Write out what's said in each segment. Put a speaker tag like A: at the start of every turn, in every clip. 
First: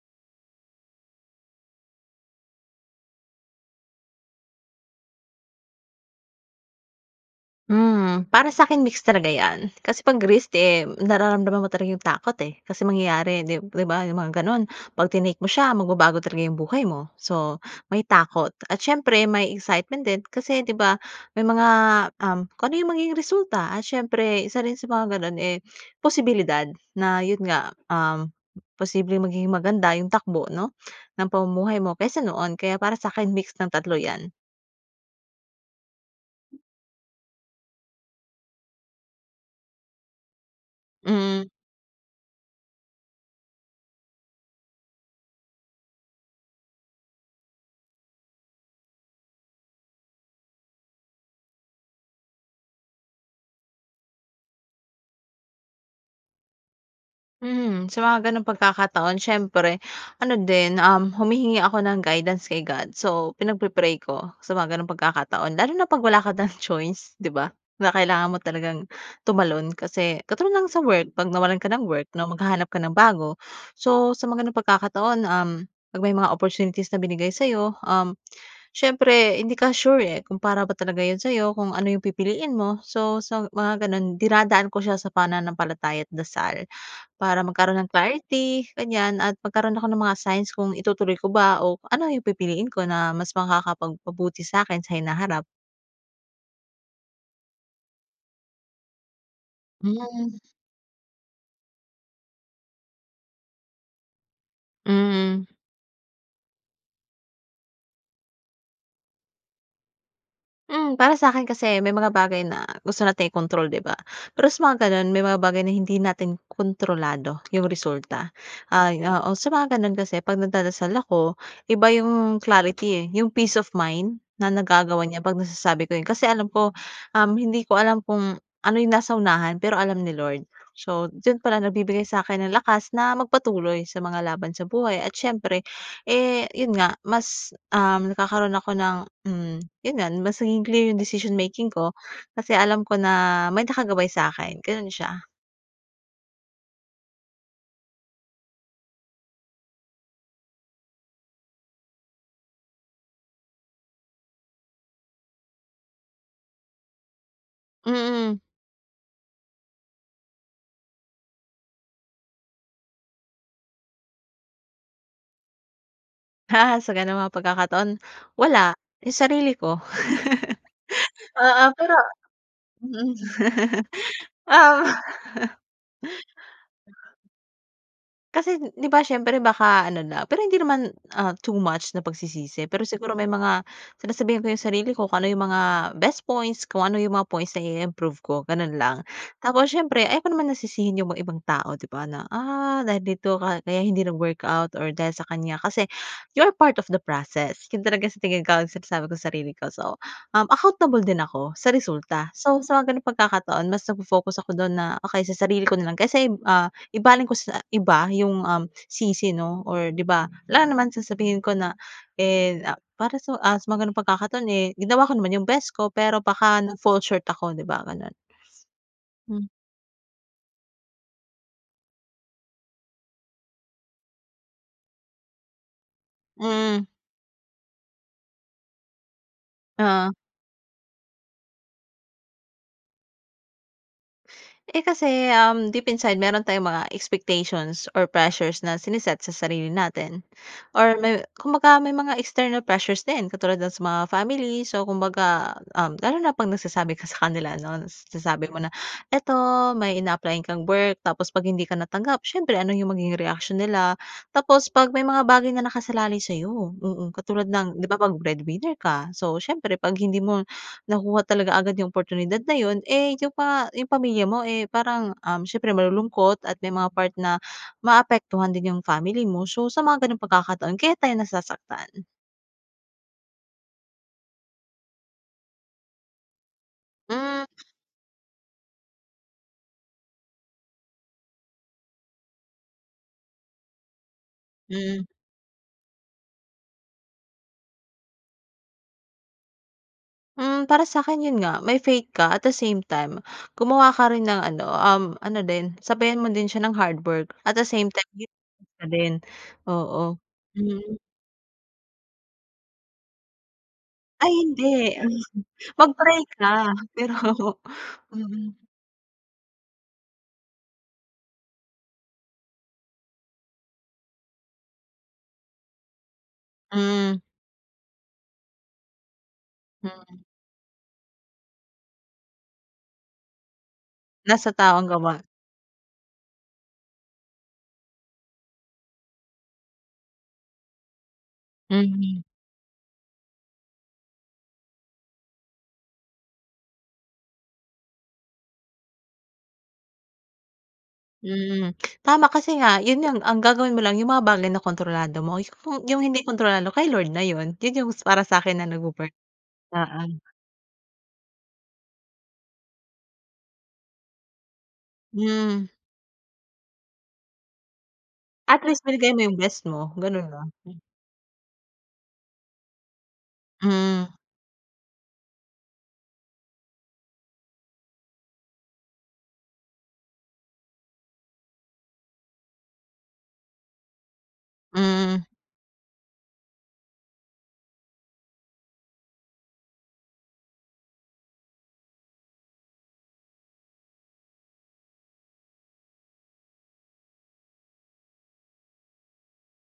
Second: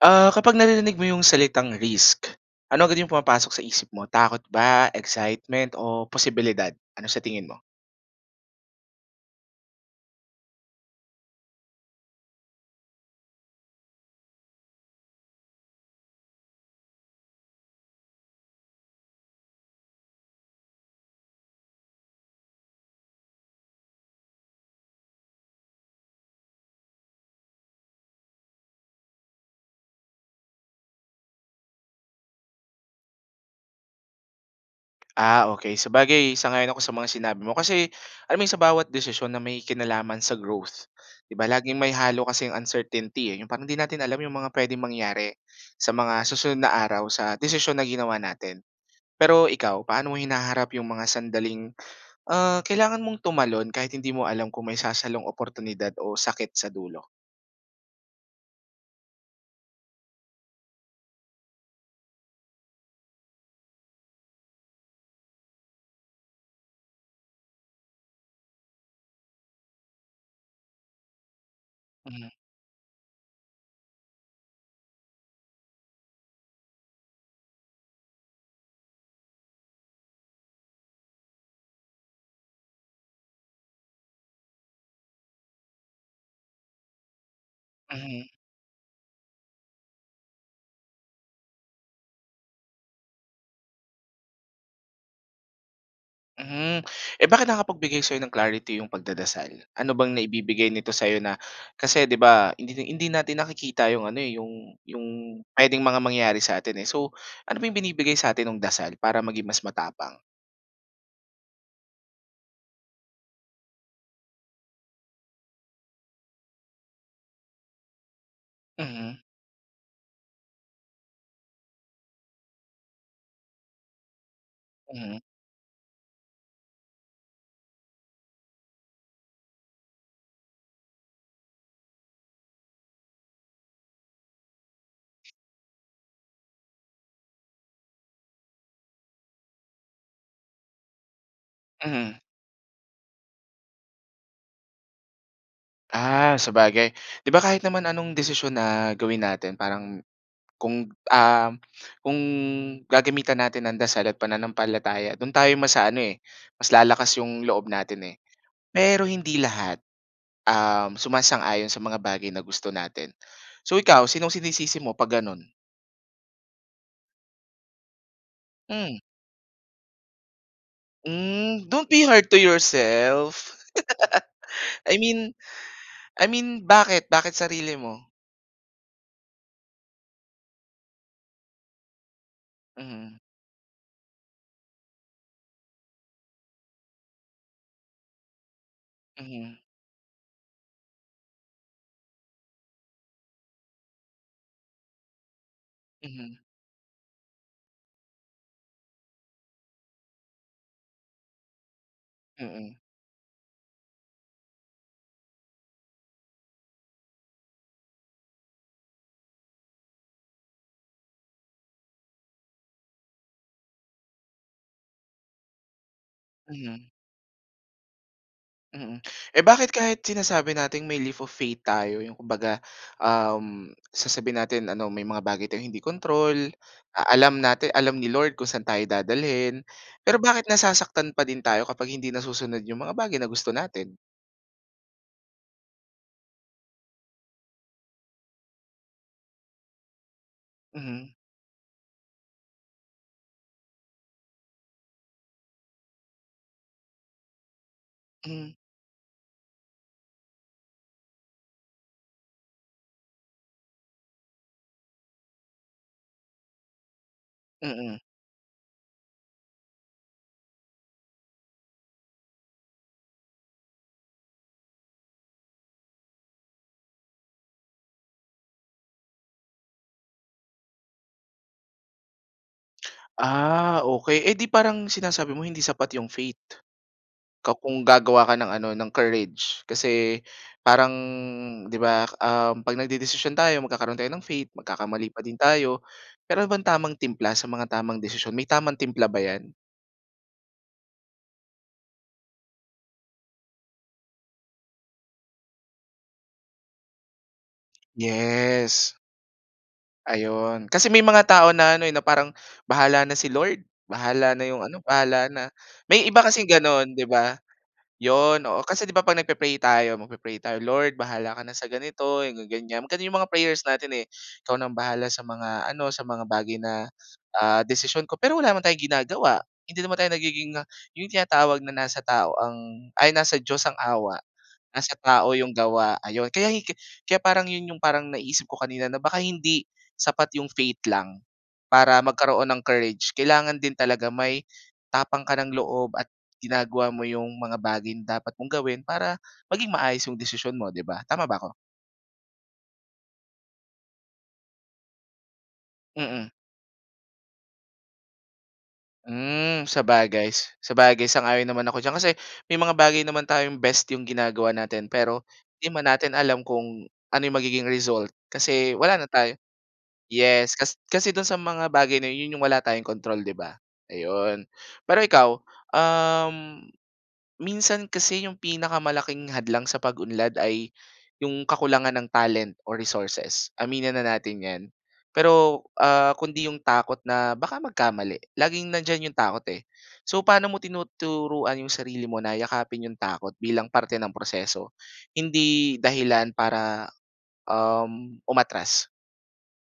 A: Ah, kapag naririnig mo 'yong salitang "Risk," ano agad 'yong pumapasok sa isip mo, takot ba, excitement o posibilidad? Ano sa tingin mo?
B: Hmm, para sa'kin, mix talaga 'yan. Kasi 'pag risk eh nararamdaman mo talaga 'yong takot eh. Kasi, mangyayari di diba 'yong mga gano'n, pagtinake mo siya magbabago talaga 'yong buhay mo. So, may takot at siyempre may excitement din kasi di ba, may mga um, kung ano 'yong magiging resulta at siyempre isa rin sa mga gano'n eh, posibilidad na yo'n nga uhm, posibleng magiging maganda 'yong takbo, 'no, ng pamumuhay mo kaysa noon. Kaya para sa'kin, mix ng tatlo 'yan.
A: Ah, okay. Sabagay, sang-ayon ako sa mga sinabi mo. Kasi alam mo sa bawat desisyon na may kinalaman sa growth, di ba
B: Mhm.
A: laging may halo kasi ang uncertainty eh. 'Yong parang 'di natin alam 'yong mga puwedeng mangyari sa mga susunod na araw sa desisyon na ginawa natin. Pero ikaw, paano mo hinaharap 'yong mga sandaling ah, kailangan mong tumalon kahit hindi mo alam kung may sasalong oportunidad o sakit sa dulo?
B: Mhm. Sa mga ganoong pagkakataon, siyempre ano din uhm, humihingi ako ng guidance kay God. So, pinagpi-pray ko sa mga ganoong pagkakataon. Lalo na 'pag wala ka ng choice, di ba? Na kailangan mo talagang tumalon. Kasi katulad lang sa work, 'pag nawalan ka ng work 'no,
A: Mhm.
B: maghahanap ka ng bago. So, sa mga gano'ng pagkakataon uhm, 'pag may mga opportunities na binigay sa'yo uhm, siyempre hindi ka sure eh, kung para ba talaga 'yon sa'yo, kung ano 'yong pipiliin mo. So so sa mga gano'n, dinadaan ko siya sa pananampalataya at dasal. Para magkaroon ng
A: Mhm.
B: clarity ganiyan, at magkaroon ako ng mga signs kung itutuloy ko ba, o ano 'yong pipiliin ko na mas makakapagpabuti sa'kin sa hinaharap.
A: Mhm. Eh, bakit nakakapagbigay sa'yo ng clarity yung pagdadasal? Ano bang
B: [unintelligible]
A: naibibigay nito sayo na kasi 'di ba, hindi hindi natin nakikita yung ano eh, yung yung
B: Mhm.
A: puwedeng mga mangyari sa atin eh. So, ano ba yung binibigay sa atin no'ng dasal, para maging mas matapang?
B: Hmm, para sa'kin kasi, may mga bagay na, gusto nating i-kontrol 'di ba? Pero sa mga ganun, may mga bagay na hindi natin kontrolado, yung resulta. Ay,
A: Mhm.
B: oo. Sa mga ganun kasi, 'pag nagdadasal ako, iba yung clarity eh, yung peace of mind, na nagagawa
A: Mm.
B: niya 'pag nasasabi ko 'yon. Kasi alam ko um, hindi ko alam kung ano yung nasa unahan, pero alam ni Lord. So, do'n palang nagbibigay sa akin ng lakas na magpatuloy sa mga laban sa buhay at siyempre, eh yun nga, mas um, nagkakaroon ako ng hmm, yun nga, mas nagiging clear yung decision making ko,
A: Mm.
B: kasi alam ko na, may nakagabay sa'kin. Gano'n siya.
A: Ah, sabagay. 'Di ba kahit naman anong desisyon na gawin natin parang kung, um, kung gagamitan natin ng dasal at pananampalataya, do'n tayo mas a-aano eh mas lalakas yung loob natin eh.
B: Mm.
A: Pero hindi lahat, um, sumasang-ayon sa mga bagay na gusto natin. So ikaw, sinong sinisisi mo 'pag gano'n?
B: Sa ganoong mga pagkakataon, wala,
A: Hmm.
B: 'yong sarili ko.
A: Hmm.
B: Oo,
A: Don't
B: pero
A: be hard to
B: mhm,
A: yourself.
B: oo.
A: I mean I mean, bakit bakit sarili mo?
B: Kasi, 'di ba siyempre baka ano na, pero hindi naman ah, too much na pagsisisi. Pero siguro
A: Mhm.
B: may mga sinasabihan ko 'yong sarili ko kung ano 'yong mga best points, kung ano 'yong mga points na i-improve ko, gano'n lang.
A: Mhm.
B: Tapos siyempre, ayaw ko naman na sisihin 'yong mga ibang tao 'di ba, na, "Ah dahil dito ka kaya hindi nag-workout or dahil sa kanya". Kasi
A: Mhm.
B: you're part of the process, 'yon talaga sa tingin ko ang sinasabi ko sa sarili ko. So, uhm, accountable din ako sa resulta. So, sa
A: Mhm.
B: mga ganoong pagkakataon mas nagfo-focus ako do'n na, okey sa sarili ko na lang, kaysa ah, ibaling ko sa iba 'yong uhm, sisi, 'no, or 'di ba, alangan namang sasabihin ko na eh, ah para sa, ah, sa mga gano'ng pagkakataon eh ginawa ko naman 'yong best ko pero baka
A: Mhm.
B: na-fall short ako, 'di ba, gano'n.
A: Mhm. Eh
B: Mm.
A: bakit kahit sinasabi natin may leap of faith tayo, 'yong kumbaga uhm, sasabihin natin ano may mga bagay tayong hindi kontrol,
B: Mhm.
A: a alam natin, alam ni Lord kung saan tayo dadalhin.
B: Oo.
A: Pero bakit nasasaktan pa din tayo kapag hindi nasusunod 'yong mga bagay na gusto natin?
B: Eh kasi uhm, deep inside meron tayong mga expectations or pressures na sine-set sa sarili natin. Or
A: Mhm.
B: may 'kumbaga may mga external pressures din katulad ng sa mga family. So 'kumbaga, uhm lalo na 'pag nagsasabi ka sa kanila ano.
A: Mm.
B: Sinasabi mo na, 'eto may ina-apply-an kang work tapos 'pag hindi ka natanggap siyempre ano yung magiging reaksiyon nila? Tapos 'pag may mga bagay na nakasalalay sa'yo. Mhm, katulad ng di ba
A: Mhm.
B: 'pag breadwinner ka. So siyempre, 'pag hindi mo nakuha talaga agad yung oportunidad na yun, eh yun pa yung pamilya mo eh parang uhm, siyempre malulungkot at may mga part na maapektuhan din yung family mo. So sa mga gano'ng pagkakataon kaya tayo nasasaktan.
A: Ah, okey edi parang sinasabi mo hindi sapat yung faith. Ka
B: [unintelligible]
A: kung gagawa ka ng ano, ng courage. Kasi parang, 'di ba uhm, 'pag nagdedesisyon tayo magkakaroon tayo ng faith,
B: Mhm.
A: magkakamali pa din tayo. Me'ron bang tamang timpla sa mga tamang desisyon? May tamang timpla ba yan?
B: Hmm, para sa akin yun nga, may faith ka. At the same time, gumawa ka rin ng ano uhm ano din sabayan mo din siya ng hard work. At the same time din
A: Yes.
B: [unintelligible] din, oo.
A: Ayun, kasi
B: Hmm.
A: may mga tao na ano na eh, parang bahala na si Lord.
B: Ay,
A: Bahala na yung ano,
B: hindi!
A: bahala na. May iba
B: Mag-pray
A: kasi
B: ka
A: gano'n di
B: pero.
A: ba. Yun
B: Mhm.
A: oo. Kasi 'di ba 'pag nagpe-pray tayo, magpe-pray tayo, "Lord bahala ka na sa ganito, mga ganyan." Gano'n yung mga prayers natin eh. "Ikaw na ang bahala sa mga ano, sa mga bagay na
B: Hmm.
A: ah, desisyon ko." Pero wala naman tayong ginagawa. Hindi naman tayo
B: [unintelligible]
A: nagiging ah, yung tinatawag na "Nasa tao ang", ay, "nasa Diyos ang awa,
B: Nasa tao ang
A: nasa
B: gawa.
A: tao 'yung gawa." 'Ayun, kaya hiki kaya parang yun yung parang naisip ko kanina na baka hindi sapat yung faith lang, para
B: Mhm.
A: magkaroon ng courage. Kailangan din talaga may, tapang ka ng loob at ginagawa mo yung mga bagay na dapat mong gawin para maging maayos yung desisyon mo di ba, tama ba ako?
B: Mhm. Tama kasi nga yun nga ang ang gagawin mo lang yung mga bagay na kontrolado mo. Yung hindi
A: Mhm.
B: kontrolado kay Lord na yun. Yun yung para sa'kin na nagwo-work.
A: Uhm,
B: Oo.
A: sabagay. Sabagay, sang-ayon naman ako diyan kasi may mga bagay naman tayong best yung ginagawa natin pero
B: Mhm.
A: 'di man natin alam kung ano yung magiging result
B: At
A: kasi
B: least
A: wala na
B: binigay mo yung
A: tayo.
B: best mo, gano'n lang.
A: Yes, kas
B: [unintelligible]
A: kasi do'n sa mga bagay na yun. Yun yung wala tayong kontrol 'di ba.
B: Mhm.
A: Ayun. Pero ikaw, uhm, minsan kasi yung pinakamalaking hadlang sa pag-unlad ay yung kakulangan ng talent o resources, aminin na natin 'yan.
B: Mhm.
A: Pero ah kundi yung takot na baka magkamali laging nandiyan yung takot eh. So, paano mo tinuturuan yung sarili mo na yakapin yung takot bilang parte ng proseso hindi dahilan para uhm umatras.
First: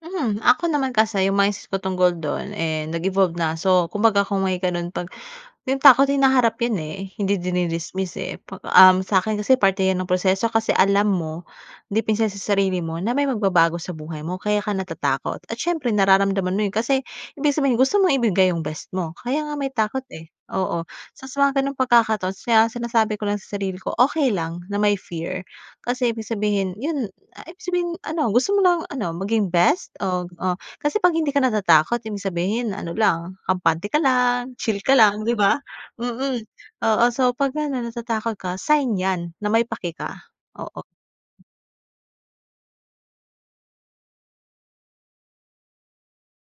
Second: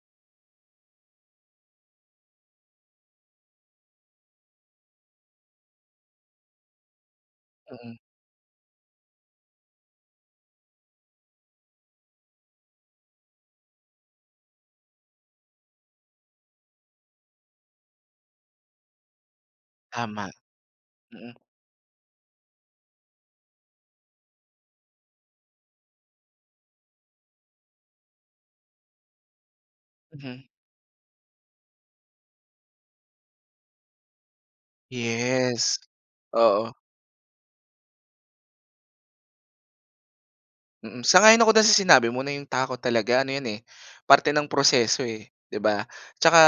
B: Mhm. Ako naman kasi, yung mindset ko tungkol do'n eh, nag-evolve na. So, kumbaga kung may ganun, 'pag yung takot, hinaharap yan eh, hindi
A: Mm.
B: dini-dismiss eh, 'pag um, sa akin kasi parte 'yan ng proseso kasi alam mo, deep inside sa sarili mo na may magbabago sa buhay mo kaya ka natatakot. At siyempre nararamdaman mo 'yon kasi ibig sabihin, gusto mong ibigay yung best mo. Kaya nga may takot
A: Tama.
B: eh. Oo. So,
A: Mm.
B: sa mga gano'ng pagkakataon sina sinasabi ko lang sa sarili ko, "Okey lang na may fear kasi ibig sabihin yun, ah, ibig sabihin ano, gusto mo ng ano, maging best of
A: Mhm.
B: oh" kasi 'pag hindi ka natatakot, ibig sabihin ano lang, kampante ka lang, chill ka lang 'di ba.
A: Yes.
B: Mm,
A: Oo.
B: oo. So, 'pag ganun natatakot ka, sign yan na may pake ka. Oo.
A: Mm, sang-ayon ako do'n sa sinabi mo na yung takot talaga, ano 'yan eh, parte ng proseso eh, 'di ba. Tsaka,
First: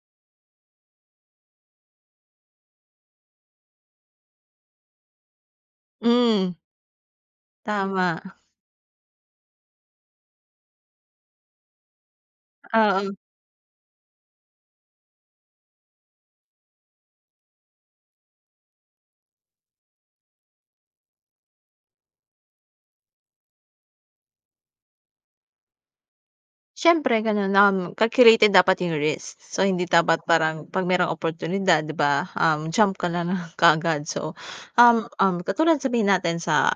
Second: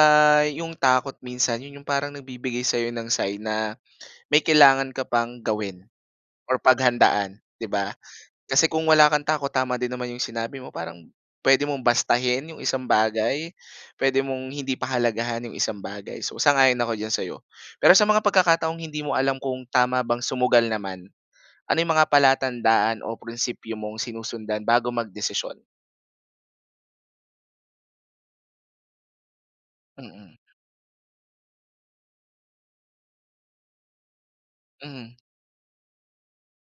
A: 'yong takot minsan, 'yon yung parang nagbibigay sayo ng sign na, may kailangan ka pang gawin
B: Hmm.
A: or paghandaan, 'di ba.
B: Tama.
A: Kasi kung wala kang takot, tama din naman yung sinabi mo, parang, puwede mong bastahin 'yong isang
B: Oo.
A: bagay, puwede mong hindi pahalagahan 'yong isang bagay. So, sang-ayon ako diyan sa 'yo. Pero sa mga pagkakataong hindi mo alam kung tama bang sumugal naman, ano yung mga palatandaan o prinsipio mong sinusundan bago mag-desisyon?
B: Siyempre gano'n, um, calculated dapat 'yong risk. So, hindi dapat
A: Mm.
B: parang, 'pag mayroong oportunidad 'di ba, um, jump ka na lang kaagad. So,
A: Mhm.
B: um-um, katulad sabihin natin sa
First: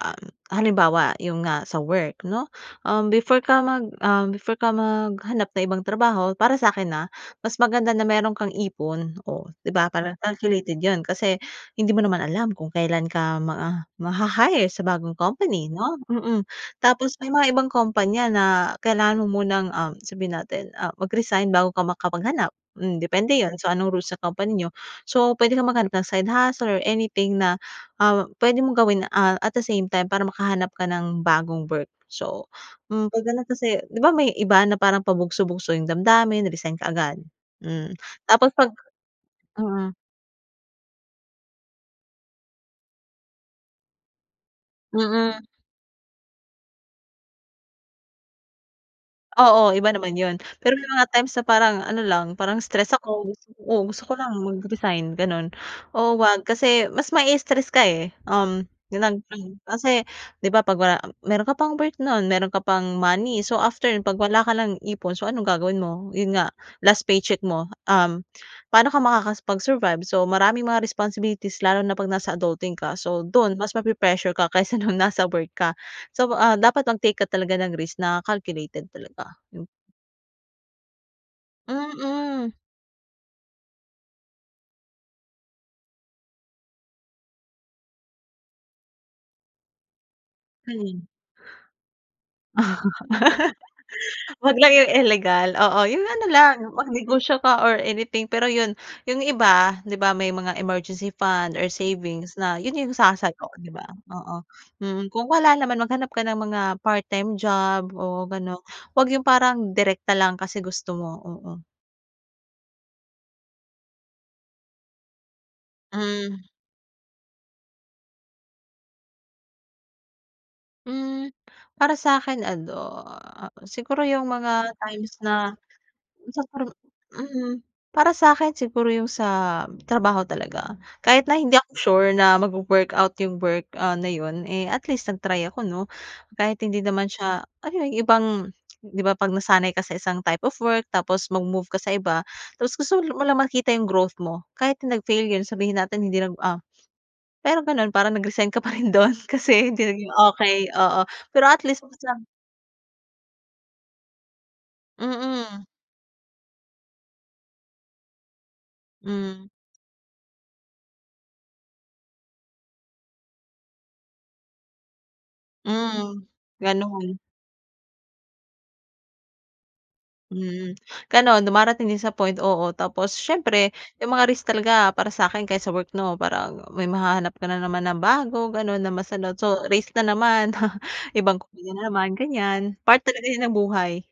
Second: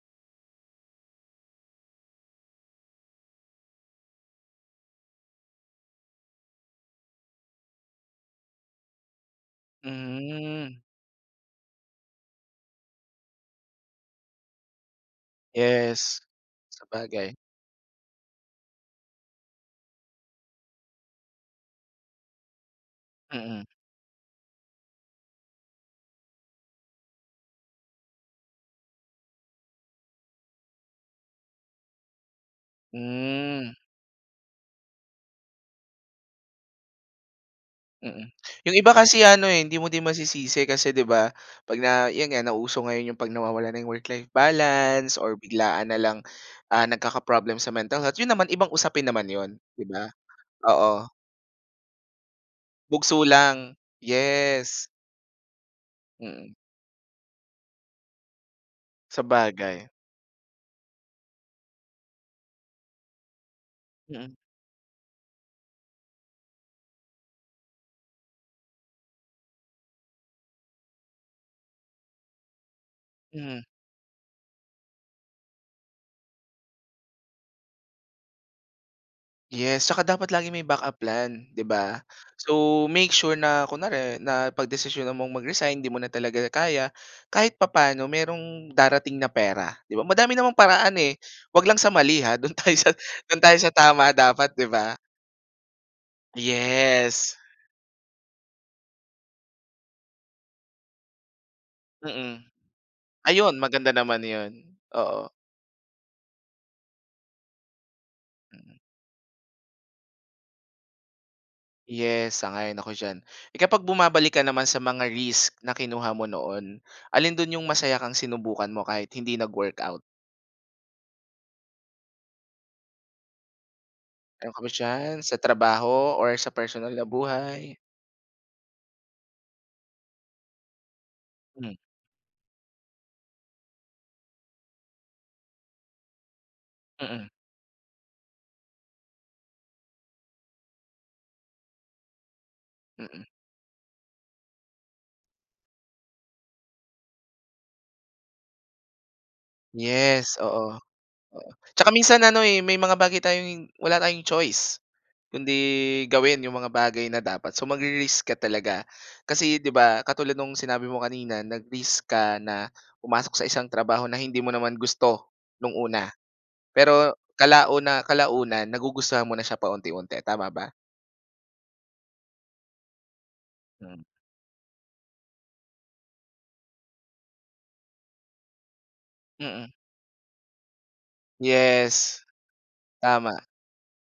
B: halimbawa, 'yong nga sa work 'no, um, before ka mag um, before ka maghanap ng ibang trabaho, para sa'kin ah, mas maganda na mayro'n kang ipon. Oh 'di ba para
A: Hmm.
B: calculated 'yon kasi hindi mo naman alam kung kailan ka ma maha-hire sa bagong company, 'no?
A: Yes.
B: Mm. Tapos may
A: Sabagay.
B: mga ibang kompanya na kailangan mo munang, um, sabihin natin, ah, mag-resign bago ka makapaghanap. Hmm, depende 'yon.
A: Mm.
B: So, anong rules sa company n'yo. So, pwede kang maghanap ng side hustle or anything na, ah, pwede mong gawin, ah, at the same time para makahanap ka ng bagong work. So, hmm, 'pag gano'n
A: Hmm.
B: kasi, 'di ba may iba na parang pabugso-bugso 'yong damdamin, resign kaagad. Hmm,
A: Mm,
B: tapos 'pag
A: 'yong iba kasi ano eh, hindi mo
B: mm.
A: din masisisi kasi 'di ba, 'pag na 'yan nga, nauso ngayon 'yang 'pag nawawala na 'yong work-life balance or
B: Mm.
A: biglaan na lang, ah, nagkaka-problem sa mental health, 'yon naman, ibang usapin naman 'yon,
B: Oo,
A: 'di
B: iba
A: ba?
B: naman 'yon. Pero may mga
A: Oo.
B: times na parang ano lang, parang stress
A: Bugso
B: ako.
A: lang.
B: Oh, gusto ko lang
A: Yes.
B: mag-resign gano'n. Oo, 'wag
A: Mm.
B: kasi mas ma-i-stress ka eh. Um, [unintelligible]
A: Sabagay.
B: Kasi, 'di ba 'pag wala meron ka pang work no'n, meron ka pang money. So, after no'n, 'pag
A: Mm.
B: wala ka ng ipon, so, ano'ng gagawin mo? 'Yon nga, last paycheck mo. Um, paano ka makakapag-survive? So, maraming mga responsibilities lalo na 'pag nasa adulting ka. So, do'n
A: Mm.
B: mas mape-pressure ka kaysa no'ng nasa work ka. So, ah, dapat mag-take ka talaga ng risk na calculated talaga. Hmm.
A: Yes, tsaka dapat laging may backup plan, 'di ba.
B: Mm.
A: So, make sure na kunwari napagdesisyonan mo'ng mag-resign, 'di mo na talaga kaya, kahit papaano, mayro'ng darating na pera, 'di ba. Madami namang paraan
B: [unintelligible]
A: eh. Huwag lang sa mali ha, do'n tayo sa do'n tayo sa tama dapat,
B: 'Wag
A: 'di
B: lang 'yong
A: ba.
B: ilegal. Oo, 'yong ano lang,
A: Yes.
B: mag-negosyo ka or anything pero 'yon. 'Yong iba, 'di ba may mga emergency fund or savings
A: Mm.
B: na, 'yon 'yong sasalo,
A: Ayon,
B: 'di ba,
A: maganda naman
B: oo.
A: 'yon,
B: Mm,
A: oo.
B: kung wala naman, maghanap ka ng mga part time job o gano'n.
A: Mm.
B: 'Wag 'yong parang direkta lang kasi gusto mo, oo.
A: Yes, sang-ayon ako diyan. Eh, kapag bumabalik ka naman sa mga risk na kinuha mo
B: Hmm.
A: noon, alin do'n 'yong masaya kang sinubukan mo kahit hindi nag-workout?
B: Hmm, para sa'kin ano, siguro 'yong mga times
A: [unintelligible] sa
B: na,
A: trabaho or
B: minsan
A: sa
B: parang,
A: personal na
B: mm,
A: buhay?
B: para sakin siguro 'yong sa trabaho talaga. Kahit na hindi
A: Hmm.
B: ako sure na magwo-workout 'yong work ah, na 'yon eh, at least nag-try ako, 'no? Kahit hindi naman
A: Mm.
B: siya ano 'yon ibang 'di ba 'pag nasanay ka sa isang type of work tapos mag-move ka sa iba. Tapos gusto mo
A: Mm.
B: lang makita 'yong growth mo kahit nag-fail yun sabihin natin hindi nag ah pero gano'n parang nag-resign ka pa rin do'n kasi hindi naging
A: Yes,
B: okay,
A: oo,
B: oo, pero
A: oo,
B: at least,
A: tsaka minsan
B: isang
A: ano eh, may mga bagay tayong wala tayong choice kundi
B: Mm.
A: gawin 'yong mga bagay na dapat so magre-risk ka talaga.
B: Hmm.
A: Kasi 'di ba, katulad no'ng sinabi mo kanina nag-risk ka na pumasok sa isang trabaho na hindi mo naman gusto no'ng una
B: Mm,
A: pero
B: gano'n.
A: kalauna kalaunan nagugustuhan mo na siya paunti-unti, tama ba?
B: Mm, gano'n dumarating din sa point, oo, tapos siyempre
A: Mm.
B: 'yong mga risk talaga para sa'kin ka sa work, 'no, parang may mahahanap ka na naman na bago gano'n na mas ano, so,
A: Mm.
B: risk na naman ibang na naman
A: Yes,
B: ganiyan. Part talaga
A: tama.
B: yan ng buhay.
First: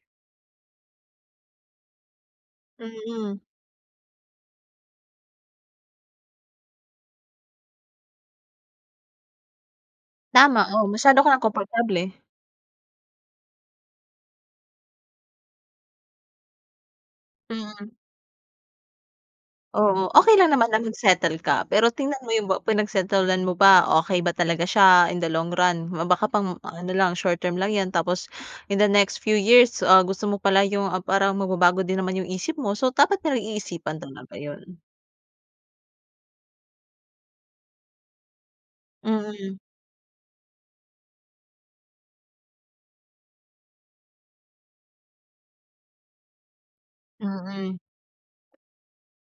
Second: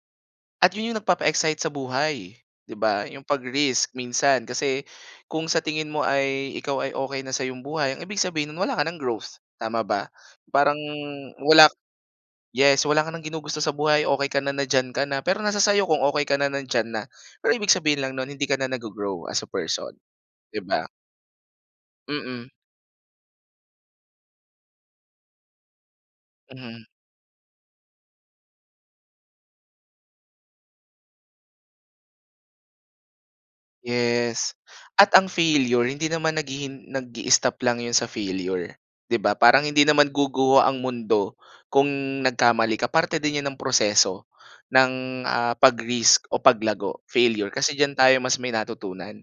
A: At 'yon 'yong nagpapa-excite sa buhay, 'di ba? 'Yong
B: Mhm.
A: 'pag-risk minsan. Kasi kung sa tingin mo ay, ikaw ay okey na sa 'yong buhay, ang ibig sabihin no'n wala ka nang growth, tama ba?
B: Tama.
A: Parang
B: Oh, masyado ka nang
A: wala k
B: komportable.
A: yes, wala ka nang ginugusto sa buhay. Okey ka na, na diyan ka na. Pero nasa sa'yo kung okey ka na, na diyan na. Pero ibig
B: Mhm.
A: sabihin lang no'n, hindi ka na naggo-grow as a person,
B: Oo. Okey lang
A: 'di
B: naman
A: ba?
B: ang mag-settle ka. Pero tingnan mo
A: Mm.
B: 'yong ba pinag-settle-an mo ba. Okey ba talaga siya in the long run? Ma baka pang
A: Mhm.
B: ano lang, short term lang 'yan. Tapos in the next few years, ah, gusto mo pala 'yon, ah parang magbabago din naman 'yong isip mo. So, dapat pinag-iisipan talaga
A: Yes.
B: 'yon.
A: At ang failure, hindi naman naghihin nag-i-stop lang 'yon sa failure, 'di ba?
B: Mhm.
A: Parang hindi naman guguho ang mundo kung nagkamali ka. Parte din 'yan ng proseso, ng ah, pag-risk o paglago, failure. Kasi
B: Mhm.
A: diyan tayo mas may natutunan.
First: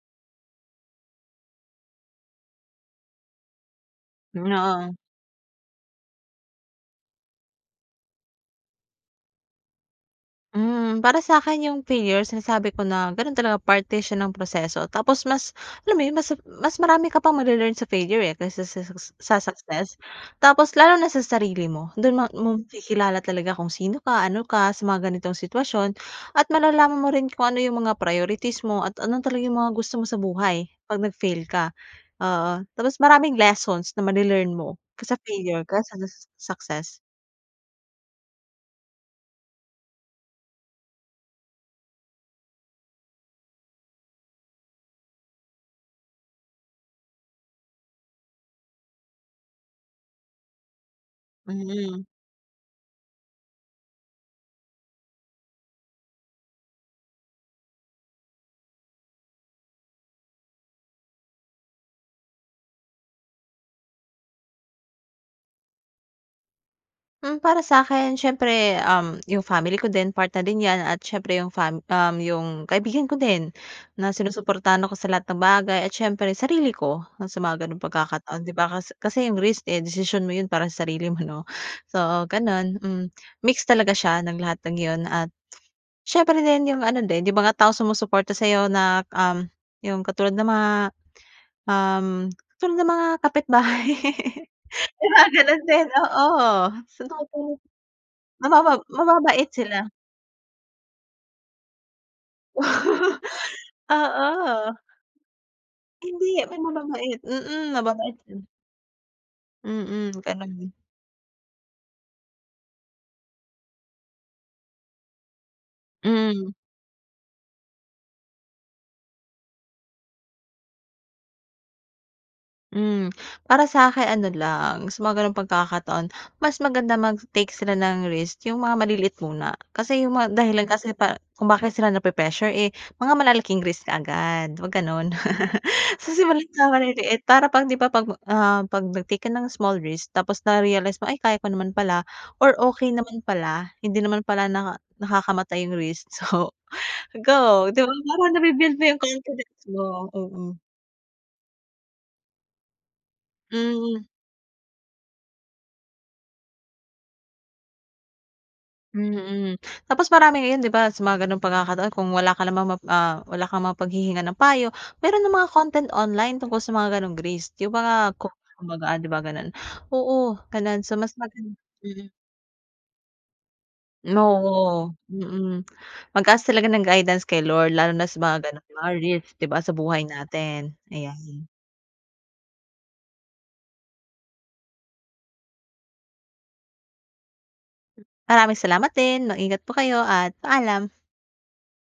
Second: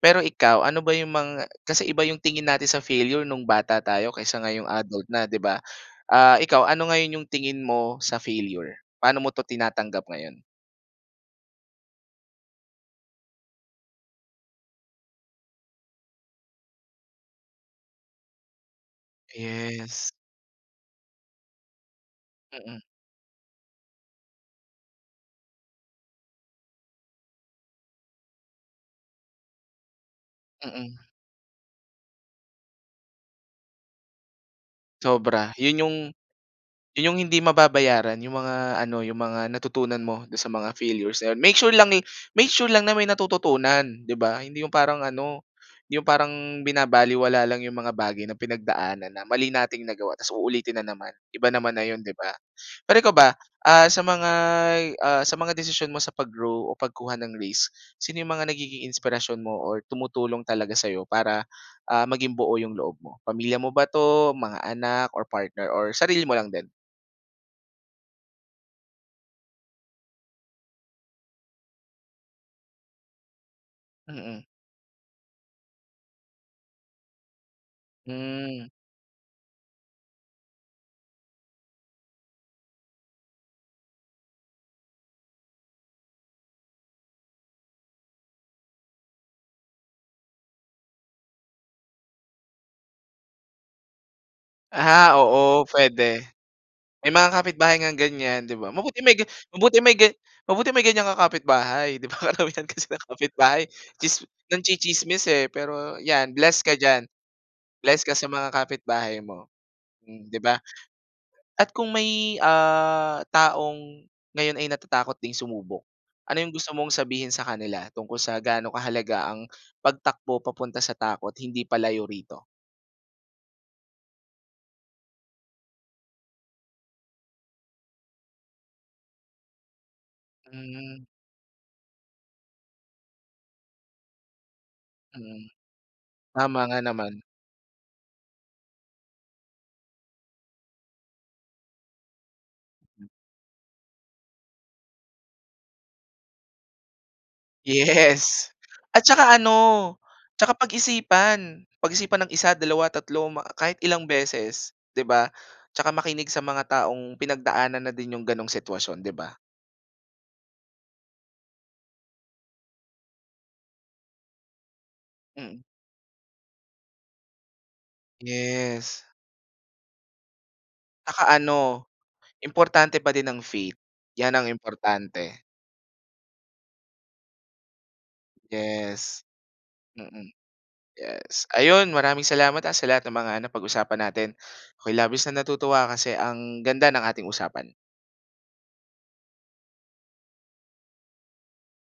A: Pero ikaw, ano ba 'yong mga kasi iba 'yong tingin natin sa failure no'ng bata tayo kaysa
B: Hmm, 'no.
A: ngayong
B: Oo.
A: adult na, 'di ba? Ah, ikaw, ano ngayon 'yong tingin mo sa failure? Paano mo 'to tinatanggap ngayon?
B: Hmm. Para sa'kin 'yong failure, sinasabi ko na, gano'n talaga, parte siya ng proseso. Tapos mas alam mo 'yon, mas mas marami ka pang male-learn sa failure eh, kaysa sa sa sa success.
A: Yes.
B: Tapos lalo na sa sarili mo, do'n ma
A: Mm.
B: mo-makikilala talaga kung sino ka? Ano ka sa mga ganitong sitwasyon at malalaman mo rin kung ano 'yong mga priorities mo at ano talaga 'yong mga gusto mo sa buhay, 'pag
A: Mm.
B: nag-fail ka. Oo. Tapos maraming lessons na ma-le-learn mo sa
A: Sobra.
B: failure,
A: 'Yon
B: kaysa
A: 'yong
B: do'n sa success.
A: 'yon 'yong hindi mababayaran, 'yong mga ano, 'yong mga natutunan mo do'n sa mga failures, ayan. Make sure lang eh make sure lang na may natututunan, 'di ba? Hindi 'yong parang ano hindi 'yong parang binabalewala lang 'yong mga bagay na pinagdaanan na mali nating nagawa, tapos uulitin na naman. Iba naman na 'yon,
B: Mhm.
A: 'di ba? Pero ikaw ba, ah, sa mga'y ah sa mga desisyon mo sa pag-grow o pagkuha ng risk, sino 'yong mga nagiging inspirasyon mo or tumutulong talaga sa'yo para, ah, maging buo 'yong loob mo? Pamilya mo ba 'to, mga anak or partner or sarili mo lang din?
B: Mm, para sa'kin siyempre um, 'yong family ko din part na din yan, at siyempre'yong fam um, 'yong kaibigan ko din, na
A: Mm.
B: sinusuportahan ako sa lahat ng bagay at siyempre sarili ko, na sa mga ganong pagkakataon, 'di
A: Mm.
B: ba? Kas kasi 'yong risk eh, desisyon mo 'yon para sa sarili mo, 'no? So ganun. Mm. Mix talaga siya ng lahat ng yun at siyempre na rin 'yong ano din, yung mga taong sumusuporta sa iyo na um, 'yong katulad ng mga um katulad ng mga kapitbahay.
A: Ah,
B: Diba ganun
A: oo,
B: din?
A: puwede.
B: Oo.
A: May mga
B: [unintelligible]
A: kapitbahay ngang ganyan,
B: Sa
A: 'di ba?
B: mababa
A: Mabuti may gan
B: mababait
A: mabuti
B: sila.
A: may gan mabuti may ganyan kang kapitbahay, 'di ba? Karamihan kasi ng kapitbahay tsis
B: Oo.
A: nangtsi-tsismis eh, pero
B: Hindi
A: 'yan
B: may
A: blessed ka diyan.
B: mababait. Mm
A: Blessed ka
B: mababait,
A: sa
B: mm.
A: mga kapitbahay mo,
B: Mm,
A: mm, 'di ba?
B: ganun.
A: At kung may ah, taong ngayon ay natatakot ding sumubok, ano yung
B: Mm.
A: gusto mong sabihin sa kanila tungkol sa gaano kahalaga ang pagtakbo papunta sa takot, hindi palayo rito?
B: Mm, para sa'kin ano lang, sa mga ganong pagkakataon, mas maganda mag-take sila ng risk yung mga maliliit muna. Kasi yung mga dahilan kasi
A: Mm.
B: pa kung bakit sila nape-pressure eh, mga malalaking risk kaagad, huwag ganun.
A: Mm.
B: So simulan
A: Tama
B: sa
A: nga naman.
B: maliliit para pag 'di ba pag ah, pag nag-take ka ng small risk tapos na-realize mo ay kaya ko naman pala, or okey naman pala, hindi naman pala naka nakakamatay yung risk so go, 'di ba? Parang
A: Yes.
B: nabi-build mo yung
A: At tsaka
B: confidence mo,
A: ano,
B: oo.
A: tsaka pag-isipan. Pag-isipan ng 1, 2, 3 ma kahit
B: Mm.
A: ilang beses, 'di ba? Tsaka makinig sa mga taong pinagdaanan na din yung ganong sitwasyon, 'di ba?
B: Mm. Tapos marami ngayon 'di ba sa mga gano'ng pagkakataon kung wala ka namang map ah, wala kang mapaghihingan ng payo, meron ng mga
A: Mm.
B: content online tungkol sa mga ganong risk. 'Yong mga, ku kumbaga,
A: Yes.
B: 'di ba ganun? Oo, ganun so mas
A: Tsaka
B: maganda,
A: ano,
B: mm.
A: importante pa din ang faith, 'yan ang
B: Oo,
A: importante.
B: mm. Mag-ask talaga ng guidance kay Lord lalo na sa mga ganong mga
A: Yes.
B: risk, 'di ba sa buhay
A: mm,
B: natin,
A: yes.
B: ayan.
A: Ayun maraming salamat ah, sa lahat ng mga napag-usapan natin. Ako'y labis na natutuwa kasi ang ganda ng ating usapan.
B: Maraming salamat din. Mag-ingat po kayo, at paalam.